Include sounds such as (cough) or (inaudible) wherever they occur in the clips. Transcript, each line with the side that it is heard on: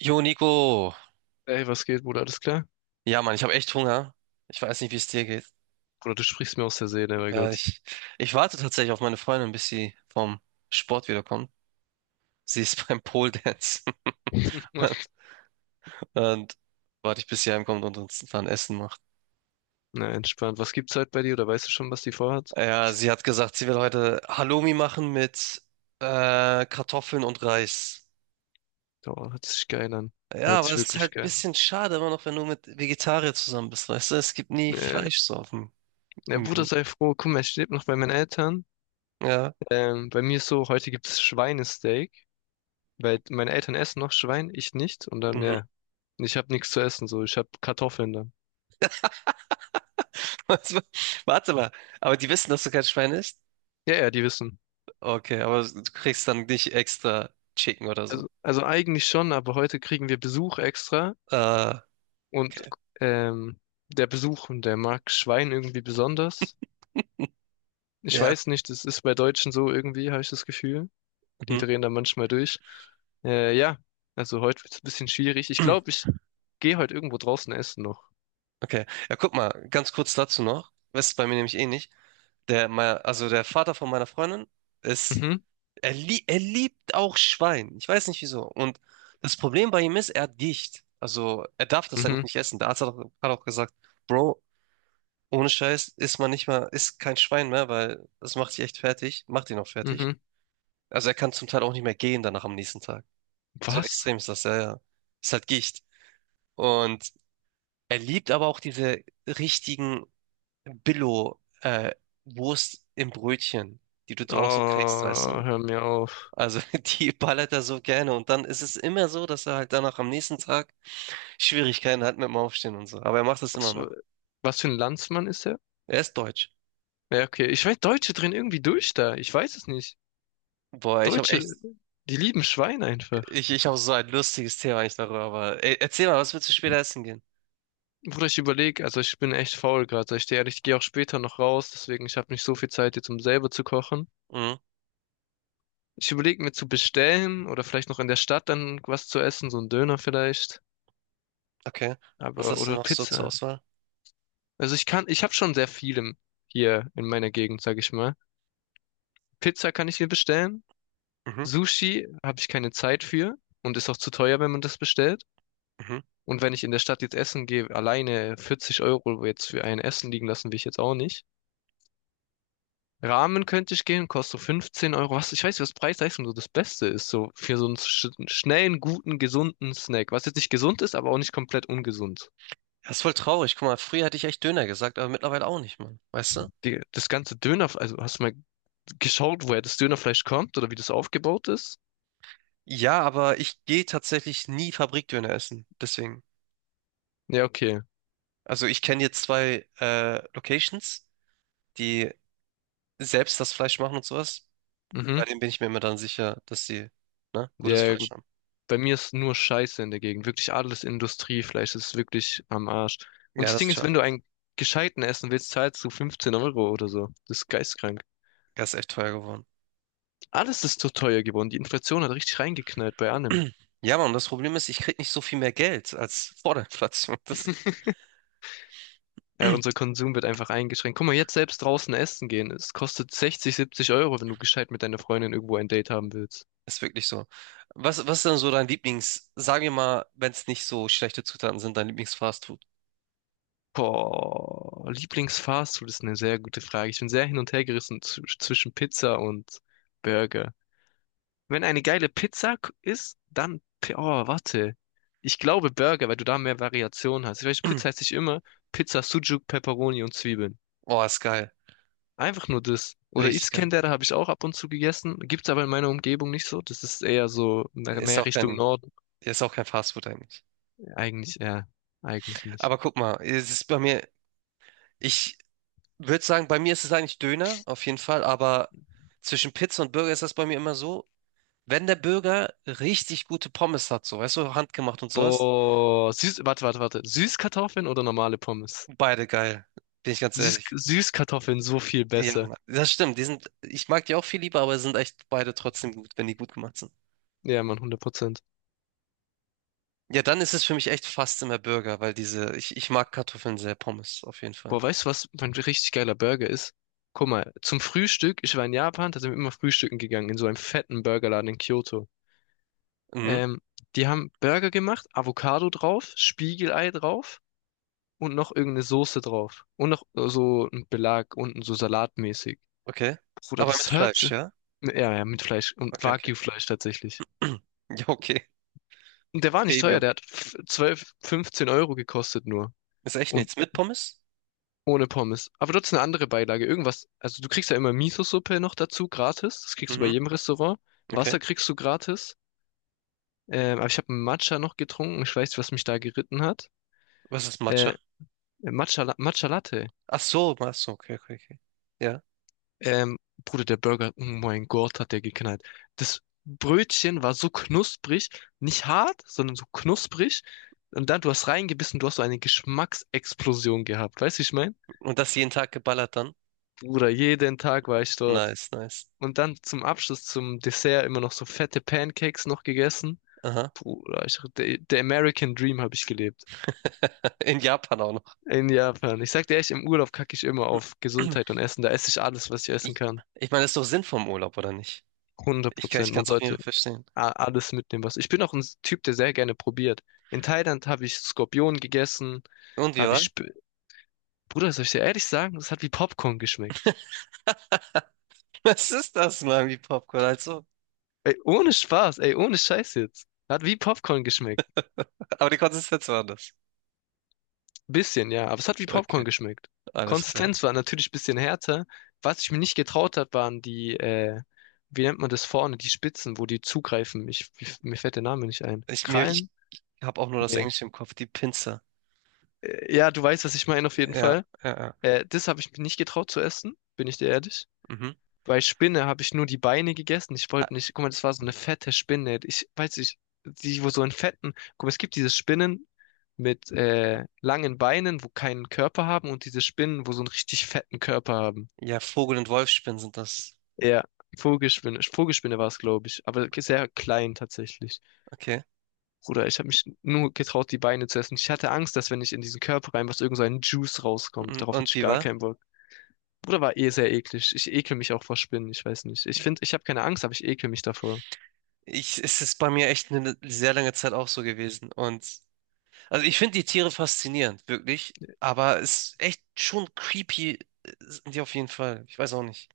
right: Jo, Nico.
left: Ey, was geht, Bruder? Alles klar?
right: Ja, Mann, ich habe echt Hunger. Ich weiß nicht, wie es dir geht.
left: Bruder, du sprichst mir aus der Seele, mein
right: Äh,
left: Gott.
right: ich, ich warte tatsächlich auf meine Freundin, bis sie vom Sport wiederkommt. Sie ist (laughs) beim Pole Dance. (laughs)
left: (laughs)
right: Und warte ich, bis sie heimkommt und uns dann Essen macht.
left: Na, entspannt. Was gibt's halt bei dir? Oder weißt du schon, was die vorhat?
right: Ja, sie hat gesagt, sie will heute Halloumi machen mit Kartoffeln und Reis.
left: Oh, hört sich geil an.
right: Ja,
left: Hört
right: aber
left: sich
right: es ist
left: wirklich
right: halt ein
left: geil
right: bisschen schade immer noch, wenn du mit Vegetarier zusammen bist, weißt du? Es gibt nie
left: an.
right: Fleisch so auf dem
left: Ja, Bruder,
right: Menü.
left: sei froh. Guck mal, ich lebe noch bei meinen Eltern.
right: Ja.
left: Bei mir ist so, heute gibt's Schweinesteak, weil meine Eltern essen noch Schwein, ich nicht. Und dann,
right: Mhm.
left: ja, ich habe nichts zu essen, so. Ich habe Kartoffeln dann.
right: (laughs) Warte mal, aber die wissen, dass du kein Schwein isst?
left: Ja, ja, die wissen.
right: Okay, aber du kriegst dann nicht extra Chicken oder so.
left: Also eigentlich schon, aber heute kriegen wir Besuch extra.
right: Äh,
left: Und
right: okay.
left: ähm, der Besuch, der mag Schwein irgendwie besonders. Ich
right: Ja.
left: weiß nicht, das ist bei Deutschen so irgendwie, habe ich das Gefühl. Die
right: Mhm.
left: drehen da manchmal durch. Ja, also heute wird's ein bisschen schwierig. Ich glaube,
right: (clears throat)
left: ich gehe heute irgendwo draußen essen noch.
right: Okay. Ja, guck mal, ganz kurz dazu noch. Das ist bei mir nämlich ähnlich. Also der Vater von meiner Freundin ist,
left: Mhm,
right: er liebt auch Schwein. Ich weiß nicht wieso. Und das Problem bei ihm ist, er hat Gicht. Also er darf das eigentlich
left: mhm,
right: nicht essen. Der Arzt hat auch gesagt, Bro, ohne Scheiß isst man nicht mal, isst kein Schwein mehr, weil das macht dich echt fertig, macht ihn auch fertig.
left: mhm.
right: Also er kann zum Teil auch nicht mehr gehen danach am nächsten Tag. So
left: Was?
right: extrem ist das, ja, ja. Ist halt Gicht. Und er liebt aber auch diese richtigen Billo, äh, Wurst im Brötchen, die du draußen
left: Oh,
right: kriegst, weißt du?
left: hör mir auf.
right: Also (laughs) die ballert er so gerne. Und dann ist es immer so, dass er halt danach am nächsten Tag Schwierigkeiten hat mit dem Aufstehen und so. Aber er macht das immer
left: Was,
right: noch.
left: was für ein Landsmann ist er?
right: Er ist deutsch.
left: Ja, okay. Ich weiß, Deutsche drehen irgendwie durch da. Ich weiß es nicht.
right: Boah, ich habe
left: Deutsche,
right: echt,
left: die lieben Schwein einfach.
right: ich habe so ein lustiges Thema eigentlich darüber. Aber ey, erzähl mal, was willst du später essen gehen?
left: Bruder, ich überlege, also ich bin echt faul gerade. Ich stehe ehrlich, ich gehe auch später noch raus, deswegen ich habe nicht so viel Zeit jetzt, um selber zu kochen.
right: Mhm,
left: Ich überlege mir zu bestellen oder vielleicht noch in der Stadt dann was zu essen, so ein Döner vielleicht,
right: okay. Was
left: aber
right: hast du
left: oder
right: noch so zur
left: Pizza.
right: Auswahl?
left: Also ich kann, ich habe schon sehr viel im, hier in meiner Gegend, sage ich mal. Pizza kann ich mir bestellen,
right: Mhm,
left: Sushi habe ich keine Zeit für und ist auch zu teuer, wenn man das bestellt.
right: mhm.
left: Und wenn ich in der Stadt jetzt essen gehe, alleine 40 Euro jetzt für ein Essen liegen lassen will ich jetzt auch nicht. Ramen könnte ich gehen, kostet so 15 Euro. Was, ich weiß nicht, was Preis-Leistung so das Beste ist, so für so einen schnellen, guten, gesunden Snack. Was jetzt nicht gesund ist, aber auch nicht komplett ungesund.
right: Das ist voll traurig. Guck mal, früher hatte ich echt Döner gesagt, aber mittlerweile auch nicht, Mann. Weißt du?
left: Das ganze Döner, also hast du mal geschaut, woher das Dönerfleisch kommt oder wie das aufgebaut ist?
right: Ja, aber ich gehe tatsächlich nie Fabrikdöner essen. Deswegen.
left: Ja, okay.
right: Also ich kenne jetzt zwei Locations, die selbst das Fleisch machen und sowas. Bei
left: Mhm.
right: denen bin ich mir immer dann sicher, dass sie ne, gutes
left: Ja,
right: Fleisch
left: gut.
right: haben.
left: Bei mir ist nur Scheiße in der Gegend. Wirklich alles Industriefleisch, das ist wirklich am Arsch. Und
right: Ja,
left: das
right: das
left: Ding
right: ist
left: ist, wenn
right: schade.
left: du einen gescheiten essen willst, zahlst du 15 Euro oder so. Das ist geistkrank.
right: Das ist echt teuer geworden.
left: Alles ist zu teuer geworden. Die Inflation hat richtig reingeknallt bei allem.
right: (clears throat) Ja, Mann, und das Problem ist, ich krieg nicht so viel mehr Geld als (laughs) vor der Inflation. Das
left: (laughs) Ja, unser
right: (clears throat)
left: Konsum wird einfach eingeschränkt. Guck mal, jetzt selbst draußen essen gehen. Es kostet 60, 70 Euro, wenn du gescheit mit deiner Freundin irgendwo ein Date haben willst.
right: ist wirklich so. Was, was ist denn so dein Lieblings, sag mir mal, wenn es nicht so schlechte Zutaten sind, dein Lieblingsfastfood?
left: Boah, Lieblingsfastfood ist eine sehr gute Frage. Ich bin sehr hin und her gerissen zwischen Pizza und Burger. Wenn eine geile Pizza ist, dann, oh, warte. Ich glaube Burger, weil du da mehr Variation hast. Ich weiß, Pizza
right: (clears throat)
left: heißt nicht immer Pizza, Sucuk, Pepperoni und Zwiebeln.
right: Oh, ist geil.
left: Einfach nur das. Oder
right: Richtig geil.
left: Iskender habe ich auch ab und zu gegessen. Gibt's aber in meiner Umgebung nicht so. Das ist eher so
right: Ist
left: mehr
right: auch
left: Richtung
right: kein,
left: Norden.
right: ist auch kein Fastfood eigentlich.
left: Eigentlich, ja, eigentlich nicht.
right: Aber guck mal, es ist bei mir, ich würde sagen, bei mir ist es eigentlich Döner, auf jeden Fall, aber zwischen Pizza und Burger ist das bei mir immer so, wenn der Burger richtig gute Pommes hat, so, weißt du, handgemacht und sowas,
left: Boah, süß, warte, warte, warte. Süßkartoffeln oder normale Pommes?
right: beide geil, bin ich ganz ehrlich.
left: Süßkartoffeln so viel
right: Ja,
left: besser.
right: das stimmt, die sind, ich mag die auch viel lieber, aber sind echt beide trotzdem gut, wenn die gut gemacht sind.
left: Ja, Mann, 100%.
right: Ja, dann ist es für mich echt fast immer Burger, weil diese, ich mag Kartoffeln sehr, Pommes, auf jeden
left: Boah,
right: Fall.
left: weißt du, was mein richtig geiler Burger ist? Guck mal, zum Frühstück, ich war in Japan, da sind wir immer frühstücken gegangen, in so einem fetten Burgerladen in Kyoto.
right: Mhm.
left: Ähm, Die haben Burger gemacht, Avocado drauf, Spiegelei drauf. Und noch irgendeine Soße drauf. Und noch so ein Belag unten, so salatmäßig.
right: Okay.
left: Bruder,
right: Aber mit
left: das hört
right: Fleisch,
left: sich.
right: ja?
left: Ja, ja, mit Fleisch. Und
right: Okay, okay.
left: Wagyu-Fleisch tatsächlich.
right: (clears throat) Ja, okay.
left: Und der war nicht teuer,
right: Premium.
left: der hat 12, 15 Euro gekostet nur.
right: Ist echt
left: Und
right: nichts. Mit Pommes?
left: ohne Pommes. Aber dort ist eine andere Beilage. Irgendwas. Also du kriegst ja immer Miso-Suppe noch dazu, gratis. Das kriegst du bei
right: Mhm,
left: jedem Restaurant.
right: okay.
left: Wasser kriegst du gratis. Aber ich habe Matcha noch getrunken. Ich weiß nicht, was mich da geritten hat.
right: Was ist Matcha?
left: Äh, Matcha, Matcha Latte.
right: Ach so, okay, okay, okay. Ja.
left: Ähm, Bruder, der Burger, oh mein Gott, hat der geknallt. Das Brötchen war so knusprig, nicht hart, sondern so knusprig. Und dann, du hast reingebissen, du hast so eine Geschmacksexplosion gehabt. Weißt du, wie ich meine?
right: Und das jeden Tag geballert dann?
left: Bruder, jeden Tag war ich dort.
right: Nice, nice.
left: Und dann zum Abschluss, zum Dessert, immer noch so fette Pancakes noch gegessen.
right: Aha.
left: Bruder, der American Dream habe ich gelebt.
right: (laughs) In Japan auch noch.
left: In Japan. Ich sag dir echt, im Urlaub kacke ich immer auf Gesundheit und
right: (clears throat)
left: Essen. Da esse ich alles, was ich essen
right: Ich,
left: kann.
right: ich meine, das ist doch Sinn vom Urlaub, oder nicht?
left: hundert
right: Ich
left: Prozent.
right: kann
left: Man
right: es auf jeden
left: sollte
right: Fall verstehen.
left: alles mitnehmen, was. Ich bin auch ein Typ, der sehr gerne probiert. In Thailand habe ich Skorpion gegessen,
right: Und wie
left: habe
right: war?
left: ich. Sp Bruder, soll ich dir ehrlich sagen, das hat wie Popcorn geschmeckt.
right: (laughs) Was ist das, Mami Popcorn? Also,
left: Ey, ohne Spaß, ey, ohne Scheiß jetzt. Hat wie Popcorn geschmeckt.
right: aber die Konsistenz war anders.
left: Bisschen, ja, aber es hat wie Popcorn
right: Okay,
left: geschmeckt.
right: alles klar.
left: Konsistenz war natürlich ein bisschen härter. Was ich mir nicht getraut habe, waren die, wie nennt man das vorne, die Spitzen, wo die zugreifen. Mir fällt der Name nicht ein.
right: Ich
left: Krallen?
right: habe auch nur das
left: Nee.
right: Englische im Kopf, die Pinzer.
left: Ja, du weißt, was ich meine auf jeden
right: Ja,
left: Fall.
right: ja, ja.
left: Das habe ich mir nicht getraut zu essen, bin ich dir ehrlich.
right: Mhm.
left: Bei Spinne habe ich nur die Beine gegessen. Ich wollte
right: Ah,
left: nicht, guck mal, das war so eine fette Spinne. Ich weiß nicht, die, wo so in fetten, guck mal, es gibt diese Spinnen mit langen Beinen, wo keinen Körper haben und diese Spinnen, wo so einen richtig fetten Körper haben.
right: ja, Vogel- und Wolfsspinnen sind das.
left: Ja, Vogelspinne, Vogelspinne war es, glaube ich, aber sehr klein tatsächlich.
right: Okay.
left: Bruder, ich habe mich nur getraut, die Beine zu essen. Ich hatte Angst, dass wenn ich in diesen Körper rein, was irgend so ein Juice rauskommt. Darauf hatte
right: Und
left: ich
right: wie
left: gar
right: war?
left: keinen Bock. Bruder, war eh sehr eklig. Ich ekel mich auch vor Spinnen, ich weiß nicht. Ich finde, ich habe keine Angst, aber ich ekel mich davor.
right: Ich, es ist bei mir echt eine sehr lange Zeit auch so gewesen. Und also ich finde die Tiere faszinierend, wirklich. Aber es ist echt schon creepy, sind die auf jeden Fall. Ich weiß auch nicht.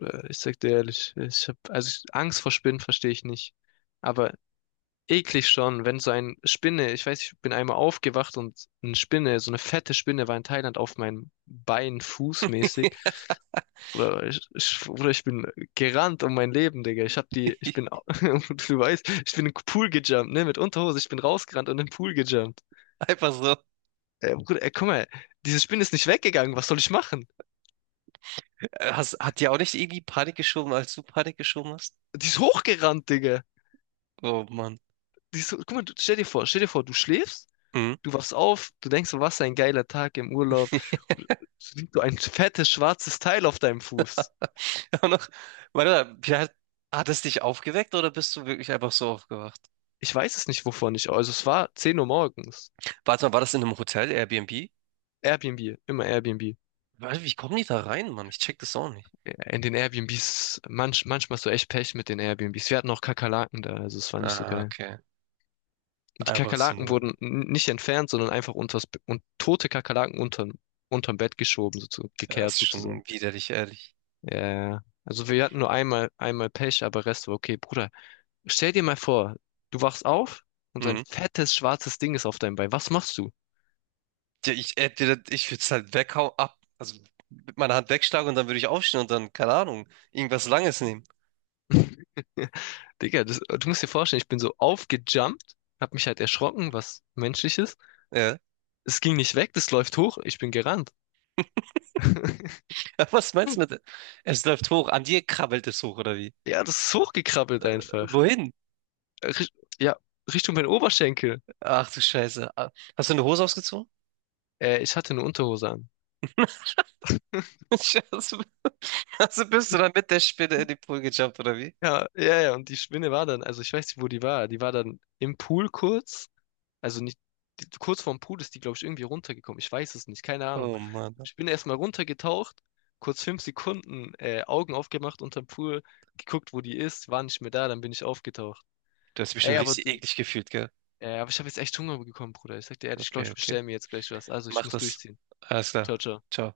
left: Ich sag dir ehrlich, ich hab, also ich- Angst vor Spinnen verstehe ich nicht. Aber eklig schon, wenn so ein Spinne, ich weiß, ich bin einmal aufgewacht und eine Spinne, so eine fette Spinne war in Thailand auf meinem Bein fußmäßig. Oder ich bin gerannt um mein Leben, Digga. Ich hab die, ich bin,
right: (laughs)
left: au- (laughs) du weißt, ich bin im Pool gejumpt, ne, mit Unterhose, ich bin rausgerannt und im Pool gejumpt.
right: Einfach so.
left: Bruder, ey, guck mal, diese Spinne ist nicht weggegangen, was soll ich machen?
right: Hast, hat dir auch nicht irgendwie Panik geschoben, als du Panik geschoben hast?
left: Die ist hochgerannt, Digga.
right: Oh Mann.
left: Die ist, so, guck mal, du, stell dir vor, du schläfst.
right: Mhm.
left: Du wachst auf, du denkst, so, was ein geiler Tag im Urlaub.
right: (laughs)
left: Siehst so ein fettes schwarzes Teil auf deinem Fuß.
right: Auch noch, warte, mal, hat, hat es dich aufgeweckt oder bist du wirklich einfach so aufgewacht?
left: Ich weiß es nicht, wovon ich. Also es war 10 Uhr morgens.
right: Warte mal, war das in einem Hotel, Airbnb?
left: Airbnb, immer Airbnb.
right: Warte, wie kommen die da rein, Mann? Ich check das auch nicht.
left: Ja, in den Airbnbs, manchmal hast du echt Pech mit den Airbnbs. Wir hatten auch Kakerlaken da, also es war nicht so
right: Ah,
left: geil.
right: okay.
left: Und die
right: Einfach so
left: Kakerlaken
right: eine.
left: wurden nicht entfernt, sondern einfach und tote Kakerlaken unterm Bett geschoben, sozusagen,
right: Ja,
left: gekehrt
right: ist schon
left: sozusagen.
right: widerlich, ehrlich.
left: Ja, also wir hatten nur einmal, einmal Pech, aber Rest war okay. Bruder, stell dir mal vor, du wachst auf und so ein
right: Mhm.
left: fettes schwarzes Ding ist auf deinem Bein. Was machst du?
right: Ja, ich würde es halt weghauen, ab. Also mit meiner Hand wegschlagen und dann würde ich aufstehen und dann, keine Ahnung, irgendwas Langes nehmen.
left: (laughs) Digga, du musst dir vorstellen, ich bin so aufgejumpt, hab mich halt erschrocken, was menschlich ist.
right: Ja.
left: Es ging nicht weg, das läuft hoch, ich bin gerannt. (laughs)
right: (laughs) Was meinst du mit. Es läuft hoch. An dir krabbelt es hoch, oder wie?
left: Ja, das ist hochgekrabbelt einfach.
right: Wohin?
left: Ja, Richtung mein Oberschenkel.
right: Ach du Scheiße. Ah, hast du eine Hose ausgezogen?
left: Ich hatte eine Unterhose an.
right: (laughs) Also also bist du dann mit der Spinne in den
left: (laughs)
right: Pool gejumpt, oder wie?
left: Ja, ja, ja, und die Spinne war dann, also ich weiß nicht, wo die war. Die war dann im Pool kurz. Also nicht, kurz vorm Pool ist die, glaube ich, irgendwie runtergekommen. Ich weiß es nicht, keine Ahnung.
right: Oh Mann.
left: Ich bin erstmal runtergetaucht, kurz 5 Sekunden Augen aufgemacht unterm Pool, geguckt, wo die ist, war nicht mehr da, dann bin ich aufgetaucht.
right: Du hast dich
left: Ey,
right: bestimmt richtig eklig gefühlt, gell?
left: aber ich habe jetzt echt Hunger bekommen, Bruder. Ich sag dir ehrlich, ich glaube,
right: Okay,
left: ich
right: okay.
left: bestelle mir jetzt gleich was. Also ich
right: Mach
left: muss
right: das.
left: durchziehen.
right: Alles
left: Ciao,
right: klar.
left: ciao.
right: Ciao.